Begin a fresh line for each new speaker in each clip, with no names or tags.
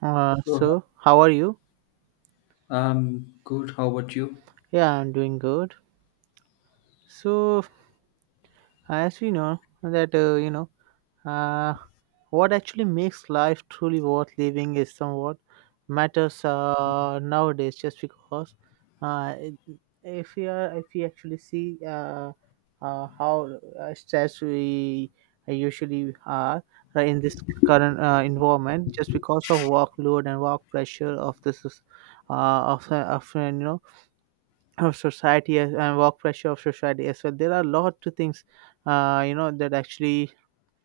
Oh,
How are you?
good. How about you?
Yeah, I'm doing good. So, as we know that uh, what actually makes life truly worth living is somewhat matters nowadays. Just because, uh, it- if we actually see how stressed we usually are in this current environment, just because of workload and work pressure of this, is, of you know of society and work pressure of society as well. There are a lot of things, that actually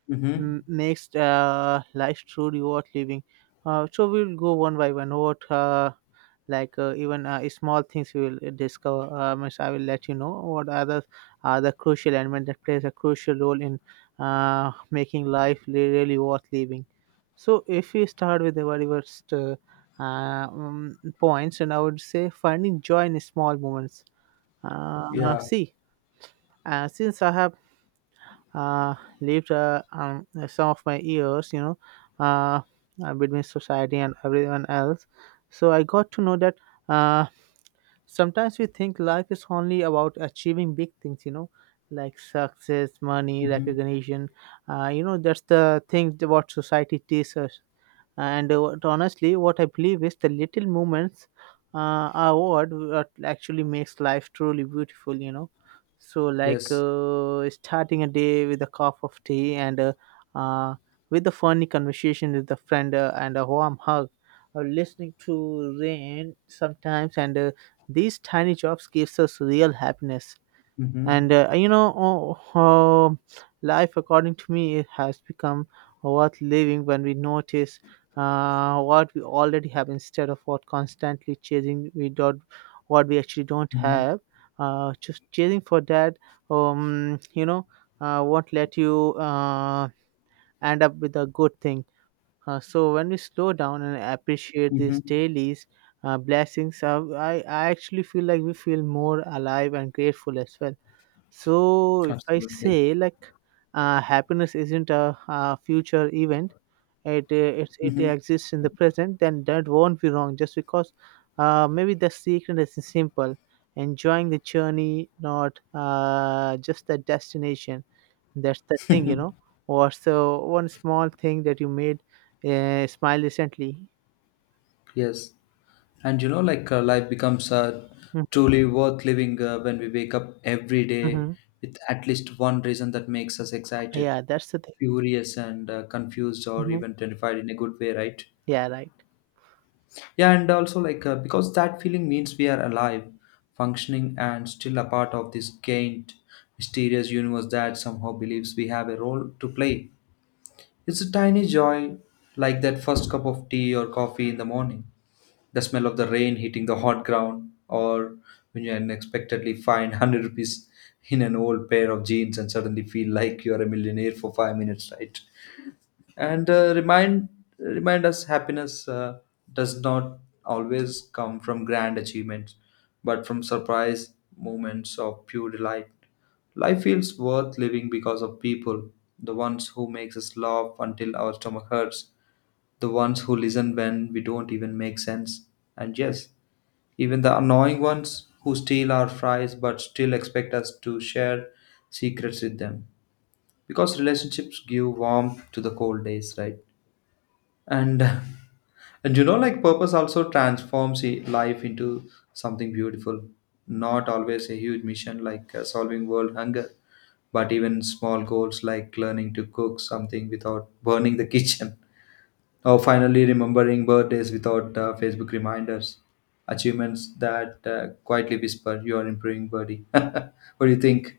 Mm-hmm.
makes life truly worth living. So we'll go one by one. What, like even Small things we will discover. Miss, I will let you know what other are the crucial element that plays a crucial role in making life really worth living. So if we start with the very first points, and I would say finding joy in small moments
Yeah.
see, since I have uh, lived some of my years, you know, uh, between society and everyone else, so I got to know that uh, sometimes we think life is only about achieving big things, you know, like success, money,
Mm-hmm.
recognition. That's the thing that what society teaches us. Honestly, what I believe is the little moments are what actually makes life truly beautiful, you know. So,
Yes.
starting a day with a cup of tea and uh, with a funny conversation with a friend and a warm hug, or listening to rain sometimes, and these tiny jobs gives us real happiness
Mm-hmm.
and life according to me it has become worth living when we notice what we already have instead of what constantly chasing we don't what we actually don't
Mm-hmm.
have, just chasing for that um, you know won't let you end up with a good thing. So when we slow down and appreciate these
Mm-hmm.
dailies blessings, I actually feel like we feel more alive and grateful as well. So if I
Absolutely.
say like happiness isn't a future event, it
Mm-hmm.
exists in the present, then that won't be wrong. Just because maybe the secret is simple, enjoying the journey, not just the destination. That's the thing, you know. Or so one small thing that you made smile recently.
Yes. And like life becomes
Mm-hmm.
truly worth living when we wake up every day
Mm-hmm.
with at least one reason that makes us excited,
Yeah, that's the thing.
curious, and confused, or
Hmm.
even terrified in a good way, right?
Yeah, right.
Yeah, and also like because that feeling means we are alive, functioning, and still a part of this gained, mysterious universe that somehow believes we have a role to play. It's a tiny joy, like that first cup of tea or coffee in the morning, the smell of the rain hitting the hot ground, or when you unexpectedly find 100 rupees in an old pair of jeans and suddenly feel like you are a millionaire for 5 minutes, right? And remind us happiness does not always come from grand achievements, but from surprise moments of pure delight. Life feels worth living because of people, the ones who makes us laugh until our stomach hurts, the ones who listen when we don't even make sense, and yes, even the annoying ones who steal our fries but still expect us to share secrets with them, because relationships give warmth to the cold days, right? And and purpose also transforms life into something beautiful. Not always a huge mission like solving world hunger, but even small goals like learning to cook something without burning the kitchen, or finally remembering birthdays without Facebook reminders. Achievements that quietly whisper you are improving, buddy. What do you think?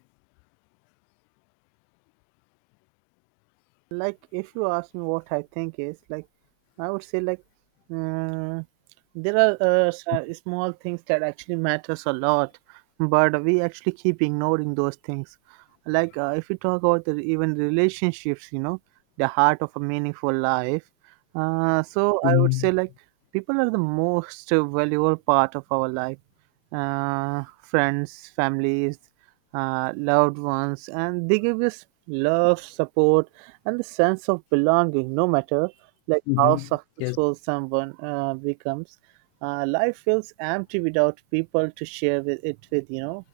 Like if you ask me what I think is like, I would say like, mm, there are small things that actually matters a lot, but we actually keep ignoring those things. If we talk about the, even relationships, you know, the heart of a meaningful life. So I would
Hmm.
say like people are the most valuable part of our life, friends, families, loved ones, and they give us love, support, and the sense of belonging. No matter like how
Hmm. Yes.
successful someone becomes, life feels empty without people to share with it with. You know,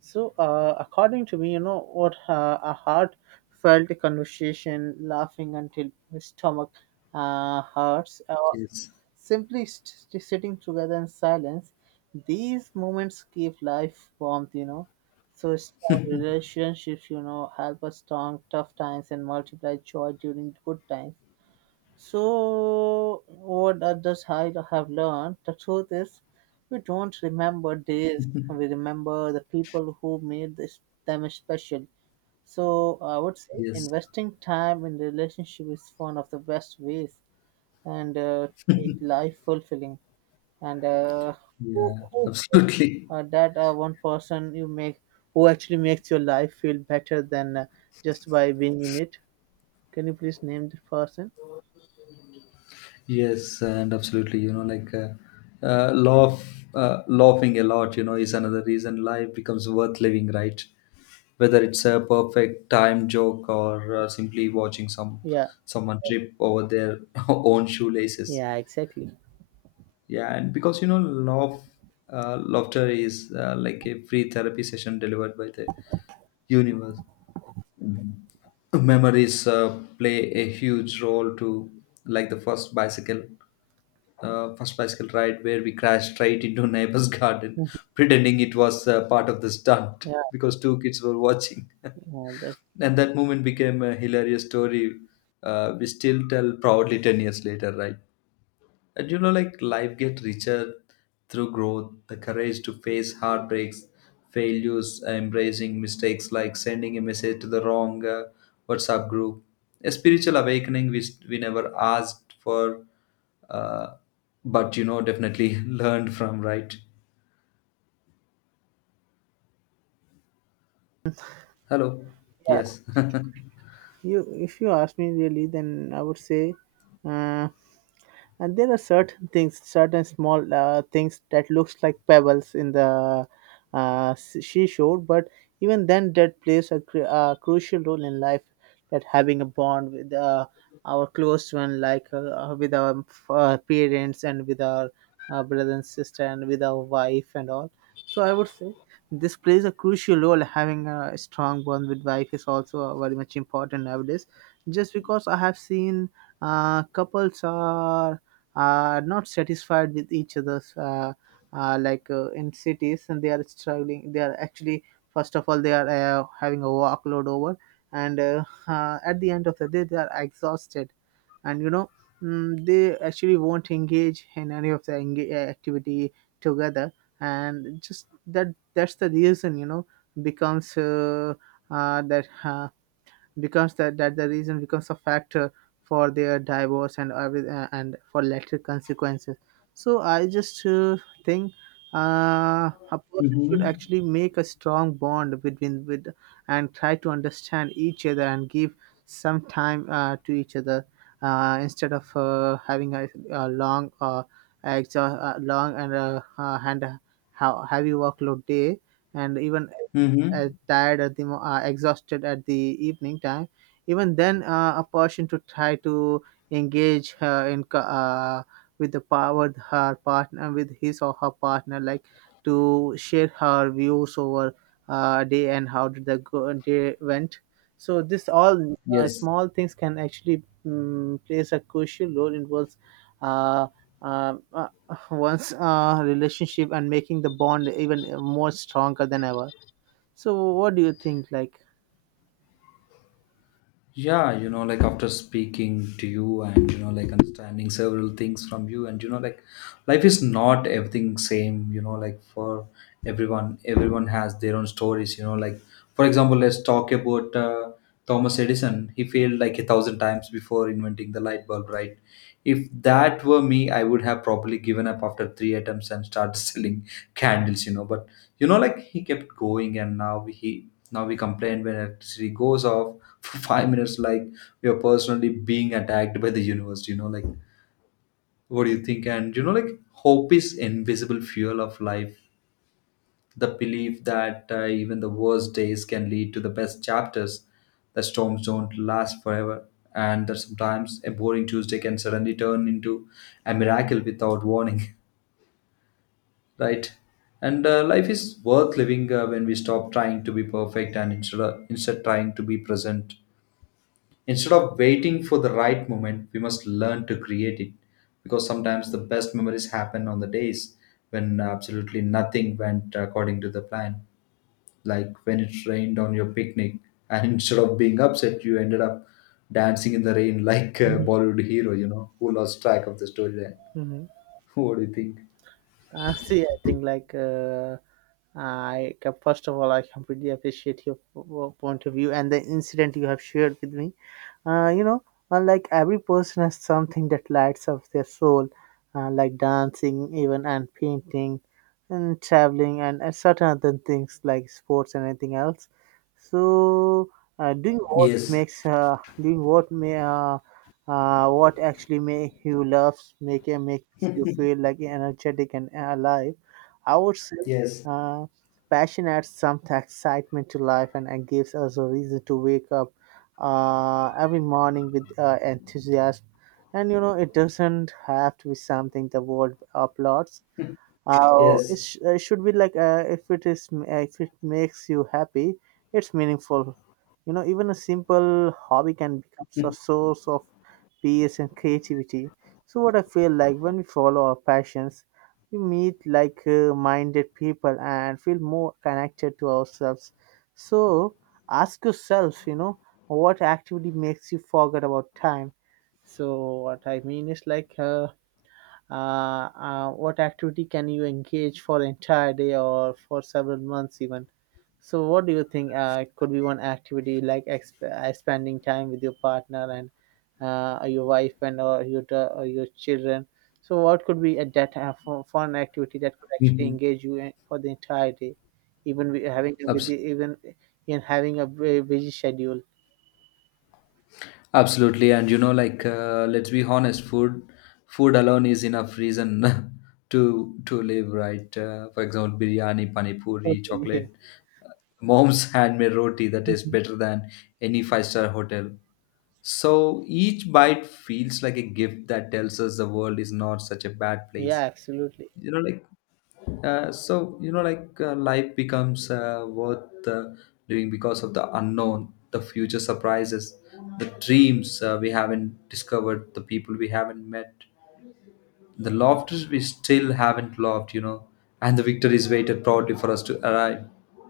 so according to me, you know what, a heartfelt conversation, laughing until the stomach hurts.
Yes.
Simply st- sitting together in silence, these moments give life warmth, you know. So strong relationships, you know, help us strong tough times and multiply joy during good times. So what others I have learned, the truth is we don't remember days, we remember the people who made this them special. So I would say
Yes.
investing time in relationship is one of the best ways and to make life fulfilling and uh,
Yeah.
who
Absolutely.
that one person you make who actually makes your life feel better than just by being in it. Can you please name the person?
Yes, and absolutely. Like uh, laugh, laughing a lot. Is another reason life becomes worth living, right? Whether it's a perfect time joke or simply watching some
Yeah.
someone trip over their own shoelaces.
Yeah, exactly.
Yeah, and because laughter is like a free therapy session delivered by the universe. Memories play a huge role to, like the first bicycle ride where we crashed straight into neighbor's garden,
Mhm.
pretending it was part of the stunt
Yeah.
because two kids were watching.
That's
And that moment became a hilarious story we still tell proudly 10 years later, right? And like life gets richer through growth, the courage to face heartbreaks, failures, embracing mistakes like sending a message to the wrong WhatsApp group, a spiritual awakening which we never asked for, uh, but definitely learned from, right? Hello.
Yeah.
Yes.
You, if you ask me really, then I would say, uh, and there are certain things, certain small things that looks like pebbles in the seashore, but even then, that plays a, a crucial role in life. That having a bond with our close one, like with our parents and with our brother and sister and with our wife and all. So I would say this plays a crucial role. Having a strong bond with wife is also very much important nowadays, just because I have seen couples are not satisfied with each other's in cities, and they are struggling. They are actually, first of all, they are having a workload over, and at the end of the day they are exhausted. And you know, mm, they actually won't engage in any of the activity together. And just that's the reason, you know, becomes that becomes that the reason becomes a factor for their divorce and and for later consequences. So I just think a person should
Mm-hmm.
actually make a strong bond between with, and try to understand each other and give some time to each other, instead of having a long long and a heavy workload day. And even
Mm-hmm.
tired at the exhausted at the evening time, even then a person to try to engage her in with the power with her partner, with his or her partner, like to share her views over day and how did the day went. So this all
Yes.
small things can actually plays a crucial role in one's uh, um, uh, one's relationship and making the bond even more stronger than ever. So what do you think? Like,
Yeah, like after speaking to you, and like understanding several things from you, and like life is not everything same, like for everyone. Everyone has their own stories, like for example, let's talk about Thomas Edison. He failed like a thousand times before inventing the light bulb, right? If that were me, I would have probably given up after three attempts and started selling candles. But like he kept going, and now he now we complain when electricity goes off for 5 minutes, like we are personally being attacked by the universe. Like, what do you think? And like hope is invisible fuel of life, the belief that even the worst days can lead to the best chapters, the storms don't last forever, and that sometimes a boring Tuesday can suddenly turn into a miracle without warning, right? And life is worth living when we stop trying to be perfect and instead trying to be present. Instead of waiting for the right moment, we must learn to create it, because sometimes the best memories happen on the days when absolutely nothing went according to the plan, like when it rained on your picnic and instead of being upset you ended up dancing in the rain like a Bollywood hero, who lost track of the storyline.
Mhm.
What do you think?
See, I think like, first of all I completely appreciate your point of view and the incident you have shared with me. You know, unlike every person has something that lights up their soul, like dancing, even and painting, and traveling, and certain other things like sports and anything else. So
Yes.
doing what may what actually makes you feel like energetic and alive, I would say.
Yes.
Uh, Passion adds some excitement to life, and gives us a reason to wake up every morning with enthusiasm. And you know, it doesn't have to be something the world applauds.
Yes.
It should be like, if it is, if it makes you happy, it's meaningful. You know, even a simple hobby can become a source of peace and creativity. So, what I feel like, when we follow our passions, we meet minded people and feel more connected to ourselves. So, ask yourself, you know, what activity makes you forget about time? So what I mean is like, what activity can you engage for entire day or for several months even? So, what do you think could be one activity like spending time with your partner and your wife and, or your or your children? So, what could be a that fun activity that could actually
Mhm.
engage you in, for the entire day, even having a, with
Abs-
the, even in having a busy schedule?
absolutely and like let's be honest, food alone is enough reason to live, right? For example, biryani, pani puri,
Okay.
chocolate, uh, mom's handmade roti, that is better than any five-star hotel. So each bite feels like a gift that tells us the world is not such a bad place.
Yeah, absolutely.
You know, like so life becomes worth living because of the unknown, the future surprises, the dreams we haven't discovered, the people we haven't met, the lofters we still haven't loved and the victories waited proudly for us to arrive,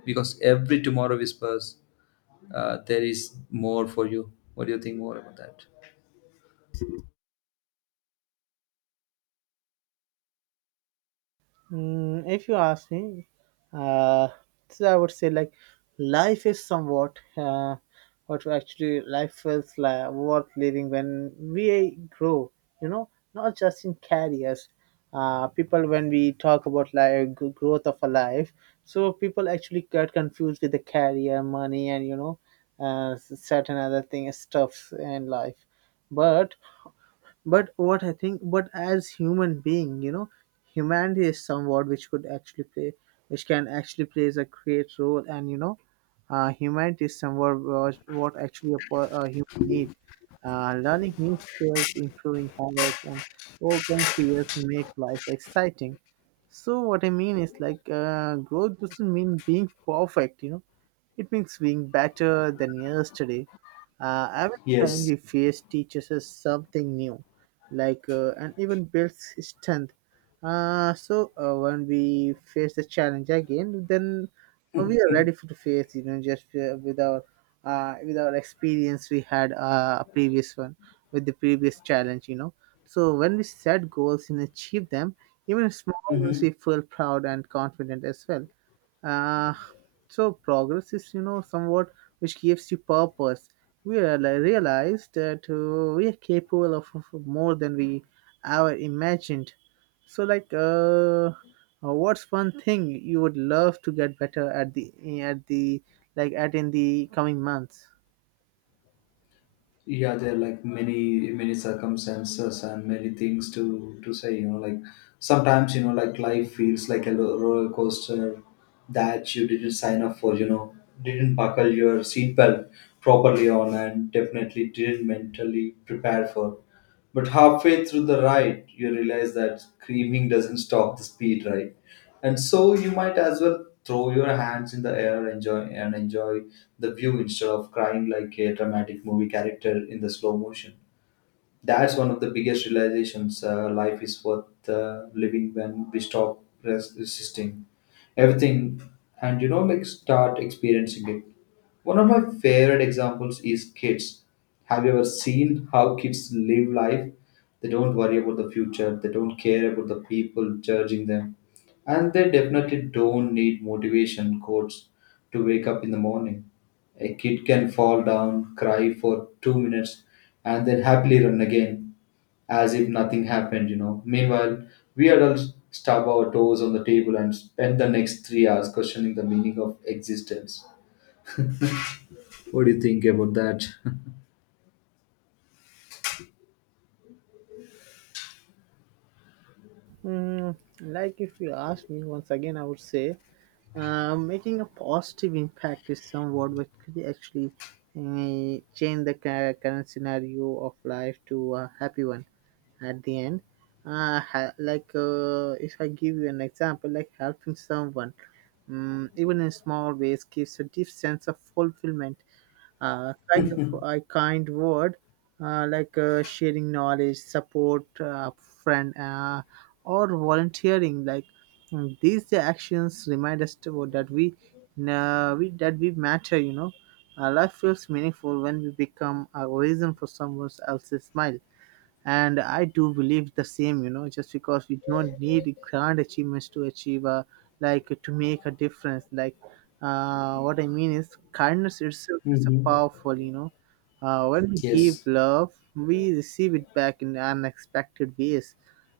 because every tomorrow whispers, there is more for you. What do you think more about that?
Mm, if you ask me, uh, so I would say like life is somewhat what actually life feels like worth living when we grow. You know, not just in careers. People when we talk about like growth of a life, so people actually get confused with the career, money, and you know, certain other things, stuffs in life. But what I think, but as human being, you know, humanity is somewhat which can actually plays a great role. And you know, humanity is somewhat what actually a human need. Uh, learning new skills, improving habits, and overcoming fears make life exciting. So what I mean is like, growth doesn't mean being perfect, you know, it means being better than yesterday. Every challenge
Yes.
we face teaches us something new, and even builds strength. When we face the challenge again, then we are ready for to face. You know, just with our experience we had a previous one with the previous challenge. You know, so when we set goals and achieve them, even small ones,
Mm-hmm.
we feel proud and confident as well. Uh, so progress is, you know, somewhat which gives you purpose. Realize that we are capable of more than we ever imagined. So, what's one thing you would love to get better at the like at in the coming months?
Yeah, there are like many circumstances and many things to say. Like sometimes like life feels like a roller coaster that you didn't sign up for. Didn't buckle your seatbelt properly on, and definitely didn't mentally prepare for. But halfway through the ride, you realize that screaming doesn't stop the speed, right? And so you might as well throw your hands in the air, enjoy and enjoy the view instead of crying like a dramatic movie character in the slow motion. That's one of the biggest realizations. Life is worth living when we stop resisting everything, and like start experiencing it. One of my favorite examples is kids. Have you ever seen how kids live life? They don't worry about the future, they don't care about the people judging them, and they definitely don't need motivation quotes to wake up in the morning. A kid can fall down, cry for 2 minutes, and then happily run again as if nothing happened, you know. Meanwhile, we adults stub our toes on the table and spend the next 3 hours questioning the meaning of existence. What do you think about that?
If you ask me once again, I would say making a positive impact is somewhat what could actually change the current scenario of life to a happy one at the end. If I give you an example, like helping someone, even in small ways, gives a deep sense of fulfillment, kind of a kind word, sharing knowledge, support, friend, or volunteering. Like these actions remind us to, that we, that we matter. You know, life feels meaningful when we become a reason for someone else's smile, and I do believe the same. You know, just because we don't need grand achievements to achieve a, like to make a difference, like what I mean is kindness itself is a
Hmm.
powerful, you know. When we give
Yes,
love we receive it back in unexpected ways.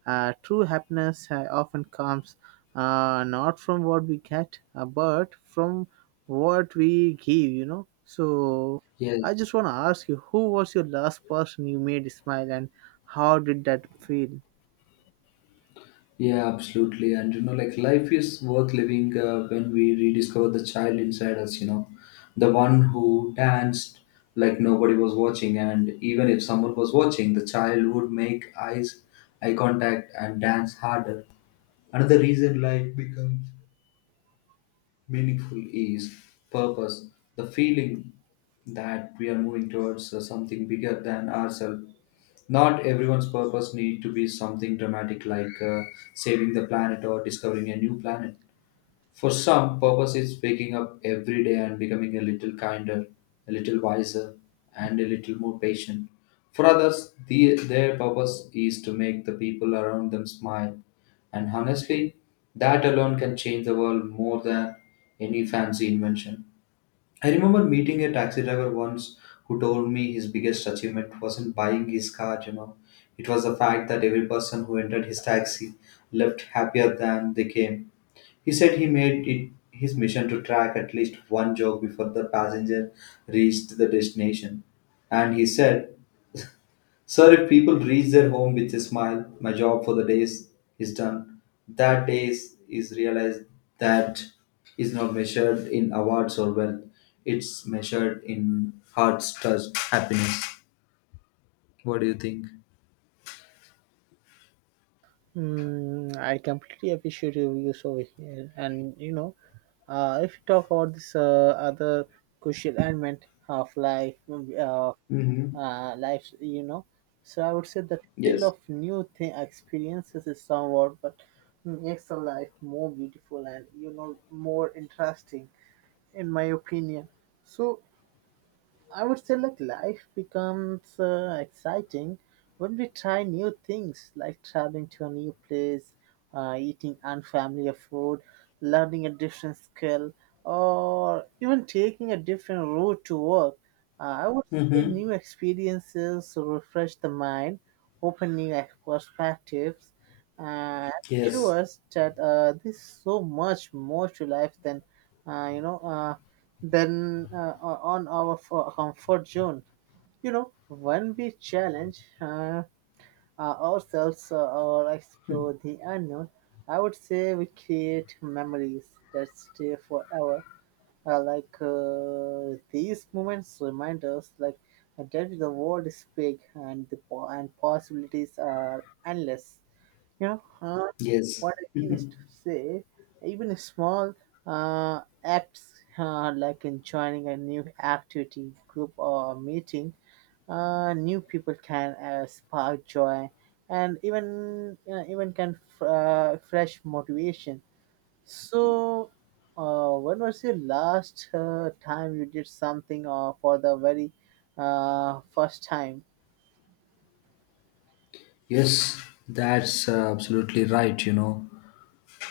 True happiness often comes, not from what we get, but from what we give, you know. So
yes.
I just want to ask you, who was your last person you made smile, and how did that feel?
Yeah, absolutely. And like life is worth living when we rediscover the child inside us, the one who danced like nobody was watching. And even if someone was watching, the child would make eye contact, and dance harder. Another reason life becomes meaningful is purpose, the feeling that we are moving towards something bigger than ourselves. Not everyone's purpose need to be something dramatic like saving the planet or discovering a new planet. For some, purpose is waking up every day and becoming a little kinder, a little wiser, and a little more patient. For others, their purpose is to make the people around them smile. And honestly, that alone can change the world more than any fancy invention. I remember meeting a taxi driver once who told me his biggest achievement wasn't buying his car. It was the fact that every person who entered his taxi left happier than they came. He said he made it his mission to track at least one joke before the passenger reached the destination. And he said, Sir, if people reach their home with a smile, my job for the days is done. That days is, realized that is not measured in awards or wealth. It's measured in heart's trust, happiness. What do you think?
Mm, I completely appreciate your views over here. And you know, if you talk about this other crucial element of life,
Mm-hmm.
life, you know, so I would say the thrill
Yes.
of new thing experiences is somewhat but makes the life more beautiful, and you know, more interesting, in my opinion. So I would say, like, life becomes exciting when we try new things, like traveling to a new place, eating unfamiliar food, learning a different skill, or even taking a different route to work. I would say
Mm-hmm.
new experiences refresh the mind, open new perspectives, and show
Yes.
us that there's so much more to life than you know then on our fo- comfort zone. You know, when we challenge ourselves or explore the unknown, I would say we create memories that stay forever. These moments remind us, like, that the world is big, and the po- and possibilities are endless, you know.
Yes.
What I mean is
Mhm.
to say even a small acts, like in joining a new activity group or meeting new people can spark joy and even fresh motivation. So when was your last time you did something for the very first time?
Yes, that's absolutely right, you know.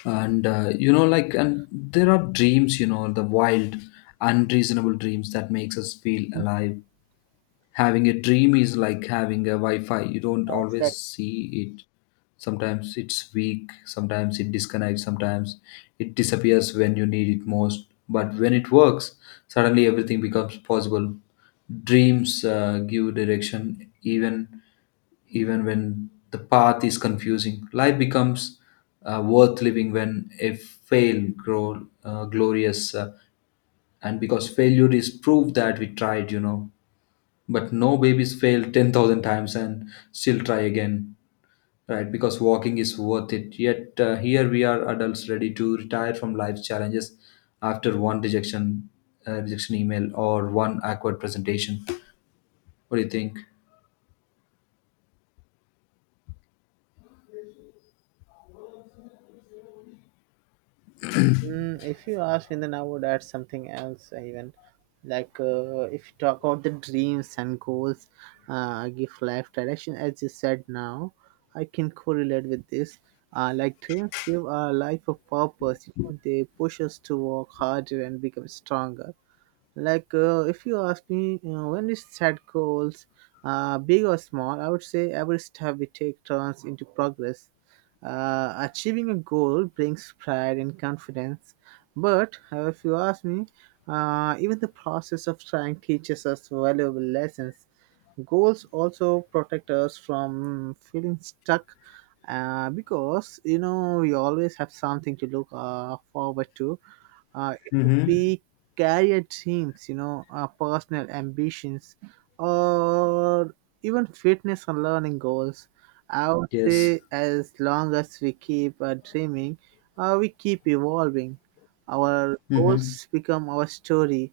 And, like, and there are dreams, you know, the wild, unreasonable dreams that makes us feel alive. Having a dream is like having a Wi-Fi. You don't always
Exactly.
see it. Sometimes it's weak, sometimes it disconnects, sometimes it disappears when you need it most. But when it works, suddenly everything becomes possible. Dreams give direction, even when the path is confusing. Life becomes worth living when a fail grow glorious, and because failure is proof that we tried. But no babies fail 10,000 times and still try again, right? Because walking is worth it. Yet here we are adults ready to retire from life's challenges after one rejection email or one awkward presentation. What do you think?
Mm, if you ask me, then I would add something else, even like if you talk about the dreams and goals, give life direction, as you said now, I can correlate with this. Like dreams give our life a purpose, you know, they push us to work harder and become stronger. Like if you ask me, you know, when we set goals, big or small, I would say every step we take turns into progress. Achieving a goal brings pride and confidence, but if you ask me, even the process of trying teaches us valuable lessons. Goals also protect us from feeling stuck, because you know we always have something to look forward to. It would
Mm-hmm.
be career dreams, you know, personal ambitions, or even fitness and learning goals. I would
Yes.
say as long as we keep dreaming, we keep evolving. Our
Mm-hmm.
goals become our story,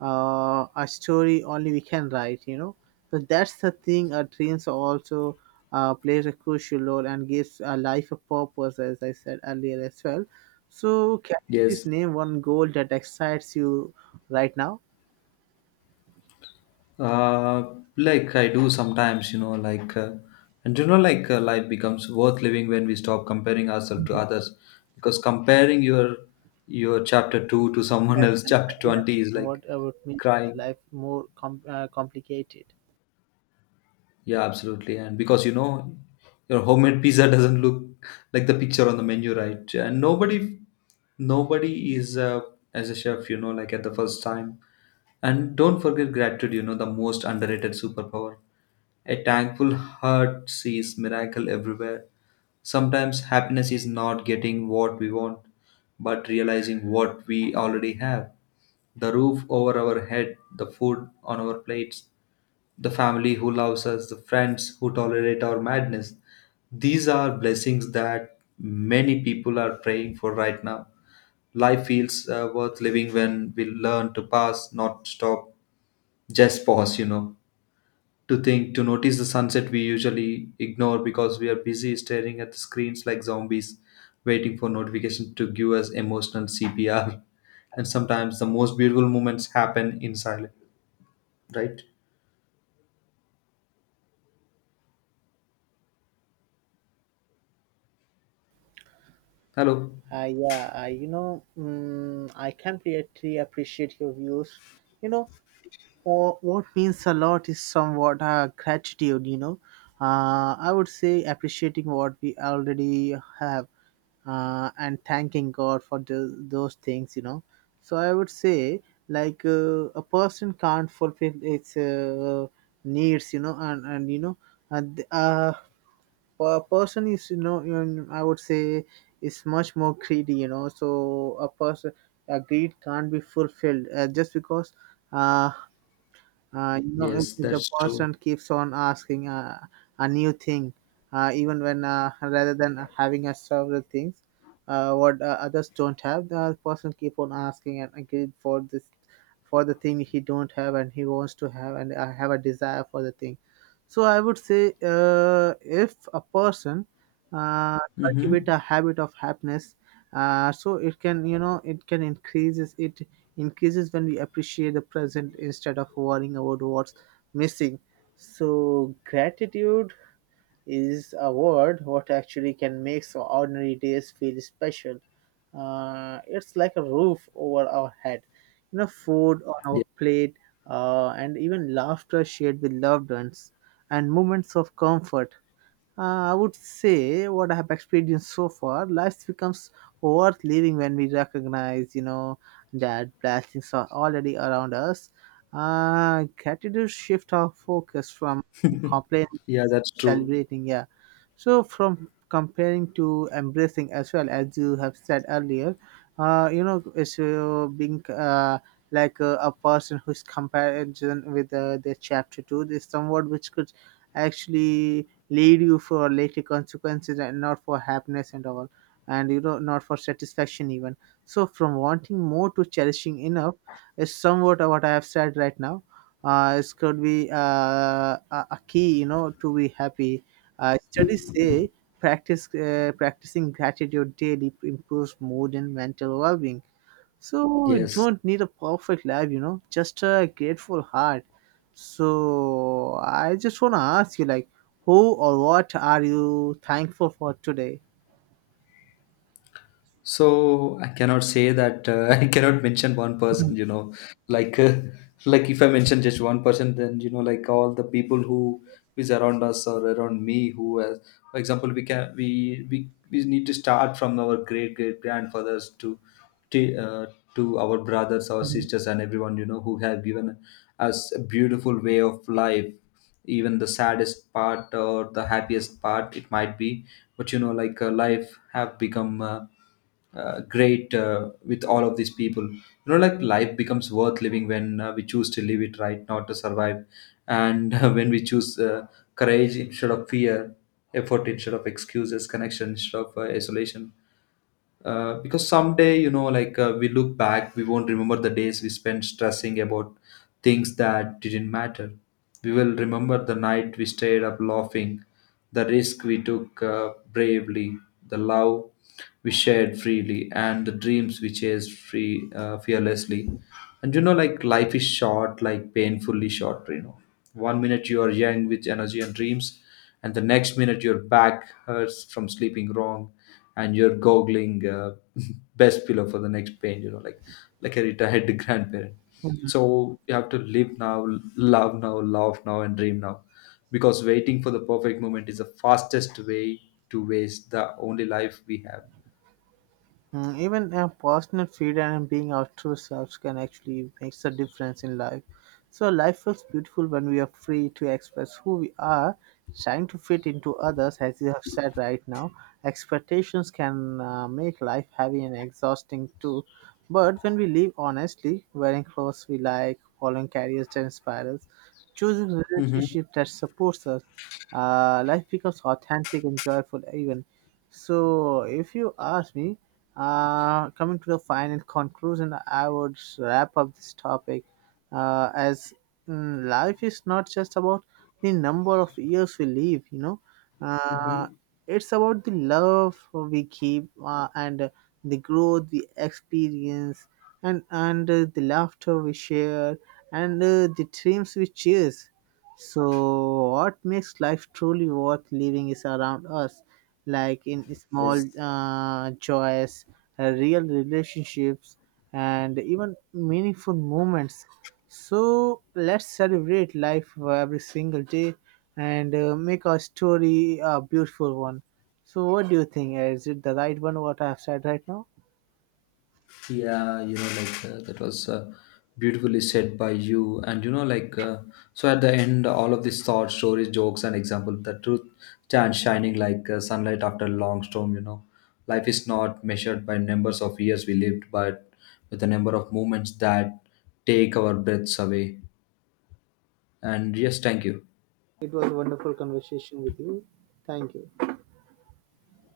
a story only we can write, you know. So that's the thing. Our dreams also plays a crucial role and gives a life a purpose, as I said earlier as well. So please
Yes.
name one goal that excites you right now.
Like I do sometimes, like, and like life becomes worth living when we stop comparing ourselves to
Mhm.
others, because comparing your chapter two to someone
Yeah,
else chapter
compare
20 is like
somewhat about me
crying.
life more complicated.
Yeah, absolutely. And because your homemade pizza doesn't look like the picture on the menu, right? And nobody is as a chef, like at the first time. And don't forget gratitude, the most underrated superpower. A thankful heart sees miracle everywhere. Sometimes happiness is not getting what we want, but realizing what we already have. The roof over our head, the food on our plates, the family who loves us, the friends who tolerate our madness. These are blessings that many people are praying for right now. Life feels worth living when we learn to pass, not stop, just pause, to think, to notice the sunset we usually ignore because we are busy staring at the screens like zombies waiting for notifications to give us emotional CPR. And sometimes the most beautiful moments happen in silence, right? Hello.
Yeah, I I completely appreciate your views. You know, what means a lot is somewhat gratitude. You know, I would say appreciating what we already have, and thanking God for the, those things, you know. So I would say, like, a person can't fulfill its needs, you know, and you know, and, a person is, you know, I would say, is much more greedy, you know. So a person, a greed can't be fulfilled just because. Uh, you know,
Yes,
if the
that's true.
person keeps on asking a new thing even when, rather than having a several things, what others don't have, the person keep on asking and again for this, for the thing he don't have, and he wants to have, and have a desire for the thing. So I would say, if a person uh, cultivate
Mm-hmm.
a habit of happiness, so it can, you know, it can increases it. Increases when we appreciate the present instead of worrying about what's missing. So, gratitude is a word what actually can make so ordinary days feel special. It's like a roof over our head, you know, food on
Yeah,
our plate, and even laughter shared with loved ones, and moments of comfort. I would say what I have experienced so far, life becomes worth living when we recognize, you know, that blessings are already around us. Gratitude shift our focus from complaining,
yeah, that's true.
celebrating, yeah. So from comparing to embracing, as well as you have said earlier, you know, it's being like a person whose comparison with their chapter two is somewhat which could actually lead you for later consequences, and not for happiness and all, and you know, not for satisfaction even. So from wanting more to cherishing enough is somewhat what I have said right now. It could be a key, you know, to be happy. Studies say practice practicing gratitude daily improves mood and mental well-being. So we
Yes.
don't need a perfect life, you know, just a grateful heart. So I just want to ask you, like, who or what are you thankful for today?
So I cannot say that I cannot mention one person, like uh, like if I mention just one person, then like all the people who is around us or around me, who, has, for example, we can we need to start from our great great grandfathers to, uh, to our brothers, our sisters, and everyone who have given us a beautiful way of life. Even the saddest part or the happiest part, it might be, but like life have become. Great with all of these people, like life becomes worth living when we choose to live it right, not to survive, and when we choose courage instead of fear, effort instead of excuses, connection instead of isolation, because someday like we look back, we won't remember the days we spent stressing about things that didn't matter. We will remember the night we stayed up laughing, the risk we took bravely, the love we shared freely, and the dreams we chased free fearlessly. And like life is short, like painfully short. One minute you are young with energy and dreams, and the next minute your back hurts from sleeping wrong, and you're googling best pillow for the next pain, like a retired grandparent.
Mhm.
So you have to live now, love now, laugh now, and dream now, because waiting for the perfect moment is the fastest way to waste the only life we have.
Mm, even a personal freedom and being our true selves can actually makes a difference in life. So life feels beautiful when we are free to express who we are, trying to fit into others, as you have said right now. Expectations can make life heavy and exhausting too. But when we live honestly, wearing clothes we like, following careers that inspire us, choosing
Mm-hmm.
relationships that supports us, life becomes authentic and joyful even. So if you ask me, coming to the final conclusion, I would wrap up this topic uh, as life is not just about the number of years we live, you know, uh,
Mm-hmm.
it's about the love we keep, and, the growth we experience, and, and the laughter we share, and the dreams we chase. So, what makes life truly worth living is around us, like in small
Yes.
joys, real relationships, and even meaningful moments. So let's celebrate life every single day, and make our story a beautiful one. So, what do you think? Is it the right one, what I have said right now?
Yeah, like that was beautifully said by you. And like, so at the end, all of these thoughts, stories, jokes, and example, the truth stands shining like sunlight after a long storm. Life is not measured by numbers of years we lived, but with the number of moments that take our breaths away. And yes, thank you.
It was a wonderful conversation with you. Thank you.